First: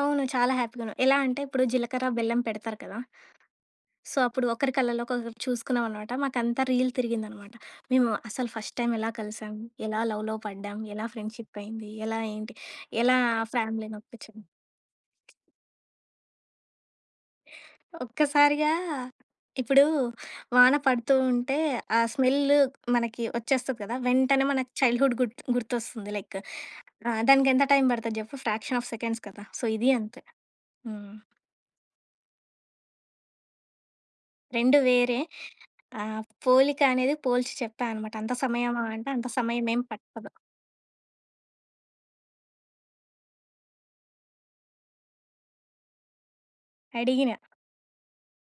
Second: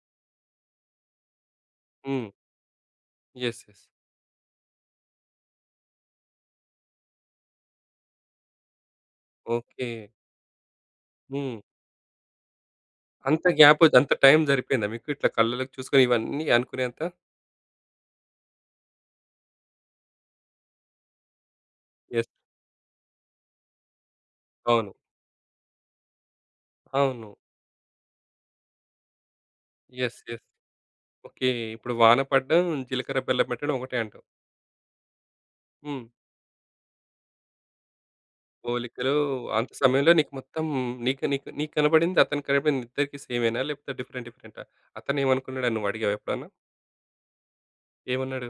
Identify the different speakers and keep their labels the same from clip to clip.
Speaker 1: అవును. చాలా హ్యాపీగా ఉన్నా. ఎలా అంటే ఇప్పుడు జీలకర్ర
Speaker 2: హ్మ్.
Speaker 1: బెల్లం పెడతారు కదా!
Speaker 2: యెస్. యెస్.
Speaker 1: సో, అప్పుడు ఒకరి కళ్ళలో చూసుకున్నాం అన్నమాట. మాకు అంతా రీల్ తిరిగిందన్నమాట .మేము అసలు ఫస్ట్ టైమ్ ఎలా కలిసాం? ఎలా
Speaker 2: ఓకే.
Speaker 1: లవ్‌లో పడ్డాం? ఎలా
Speaker 2: హ్మ్.
Speaker 1: ఫ్రెండ్‌షిప్ అయింది? ఎలా ఏంటి ఎలా
Speaker 2: అంత గ్యాప్ అయితే అంత
Speaker 1: ఫ్యామిలీనొప్పించాం?
Speaker 2: టైమ్ సరిపోయిందా మీకు ఇట్లా కళ్ళలోకి చూసుకొని ఇవన్నీ అనుకునేంత?
Speaker 1: ఒక్కసారిగా ఇప్పుడు వాన పడుతూ ఉంటే ఆ
Speaker 2: యెస్.
Speaker 1: స్మెల్లు మనకు వచ్చేస్తది కదా! వెంటనే మనకు
Speaker 2: అవును.
Speaker 1: చైల్డ్‌హుడ్ గుర్తు గుర్తొస్తుంది. లైక్ ఆహ్,
Speaker 2: అవును.
Speaker 1: దానికెంత టైమ్ పడతది చెప్పు ఫ్రాక్షన్ ఆఫ్ సెకండ్స్ కదా! సో, ఇది
Speaker 2: యెస్.
Speaker 1: అంతే.
Speaker 2: యెస్.
Speaker 1: హ్మ్.
Speaker 2: ఓకే. ఇప్పుడు వాన పడ్డం, జీలకర్ర బెల్లం పెట్టడం ఒకటే అంటావు?
Speaker 1: రెండు వేరే.
Speaker 2: హ్మ్.
Speaker 1: ఆహ్, పోలిక అనేది పోల్చి చెప్పా అనమాట. అంత సమయమా? అంటే
Speaker 2: పోలికలు
Speaker 1: అంత సమయం
Speaker 2: అంత
Speaker 1: ఏం
Speaker 2: సమయంలో
Speaker 1: పట్టదు.
Speaker 2: నీకు మొత్తం నీకు నీకు నీకనపడింది అతను కనపడింది ఇద్దరికీ సేమ్ ఏనా? లేకపోతే డిఫరెంట్ డిఫరెంట్ ఆ? అతనేమనుకున్నాడని నువ్వు అడిగావా ఎప్పుడన్నా?
Speaker 1: అడిగిన.
Speaker 2: ఏమన్నాడు?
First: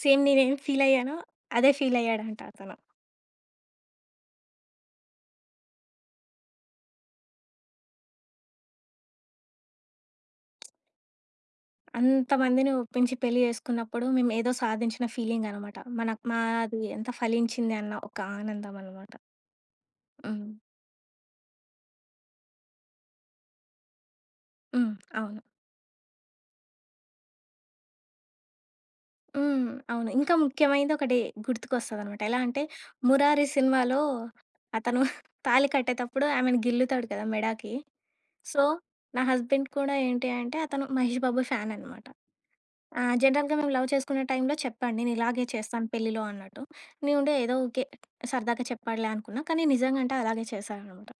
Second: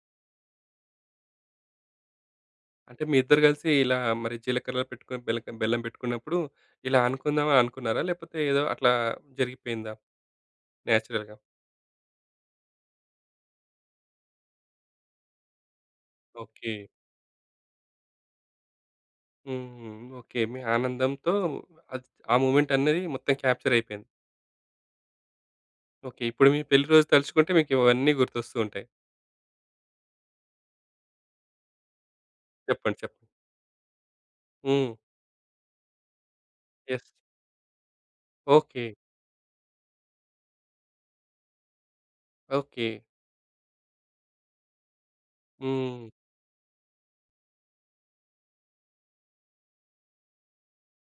Speaker 1: సేమ్ నేనేమ్ ఫీల్ అయ్యానో అదే ఫీల్ అయ్యాడంట అతను.
Speaker 2: అంటే మీ ఇద్దరు కలిసి ఇలా మరి జీలకర్రలు పెట్టుకొని బెల్లక బెల్లం పెట్టుకున్నప్పుడు ఇలా అనుకుందాం అననుకున్నారా? లేకపోతే ఏదో అట్లా జరిగిపోయిందా? నేచురల్‌గా.
Speaker 1: అంతమందిని ఒప్పించి పెళ్లి చేసుకున్నప్పుడు మేమేదో సాధించిన ఫీలింగ్ అనమాట. మనకు మాది
Speaker 2: ఓకే.
Speaker 1: ఎంత ఫలించింది అన్న ఒక ఆనందం అన్నమాట.
Speaker 2: హుహు. ఓకే.
Speaker 1: హ్మ్.
Speaker 2: మీ ఆనందంతో ఆద్ ఆ మొమెంట్ అనేది మొత్తం క్యాప్చర్ అయిపోయింది.
Speaker 1: హ్మ్. అవును.
Speaker 2: ఓకే. ఇప్పుడు మీ పెళ్లి రోజు తలుచుకుంటే మీకు ఇవన్నీ గుర్తొస్తూ ఉంటాయి.
Speaker 1: హ్మ్. అవును. ఇంకా ముఖ్యమైనది ఒకటి గుర్తుకొస్తదన్నమాట. ఎలా అంటే
Speaker 2: చెప్పండి. చెప్పండి.
Speaker 1: 'మురారి' సినిమాలో
Speaker 2: హ్మ్.
Speaker 1: అతను తాళి కట్టేటప్పుడు ఆమెని
Speaker 2: యెస్.
Speaker 1: గిల్లుతాడు కదా! మెడాకి. So,
Speaker 2: okay.
Speaker 1: నా హస్బెండ్ కూడా ఏంటి అంటే అతను 'మహేష్ బాబు' ఫాన్ అన్నమాట.
Speaker 2: ఓకే.
Speaker 1: ఆ! జనరల్‌గా మేము లవ్ చేసుకునే టైమ్‌లో చెప్పాడు. నేను ఇలాగే చేస్తాను
Speaker 2: హ్మ్.
Speaker 1: పెళ్లిలో అన్నట్టు. నేనుండి ఏదో ఊకె సరదాగా చెప్పాడులే అనుకున్నా. కానీ నిజంగా అంటే అలాగే చేశాడన్నమాట.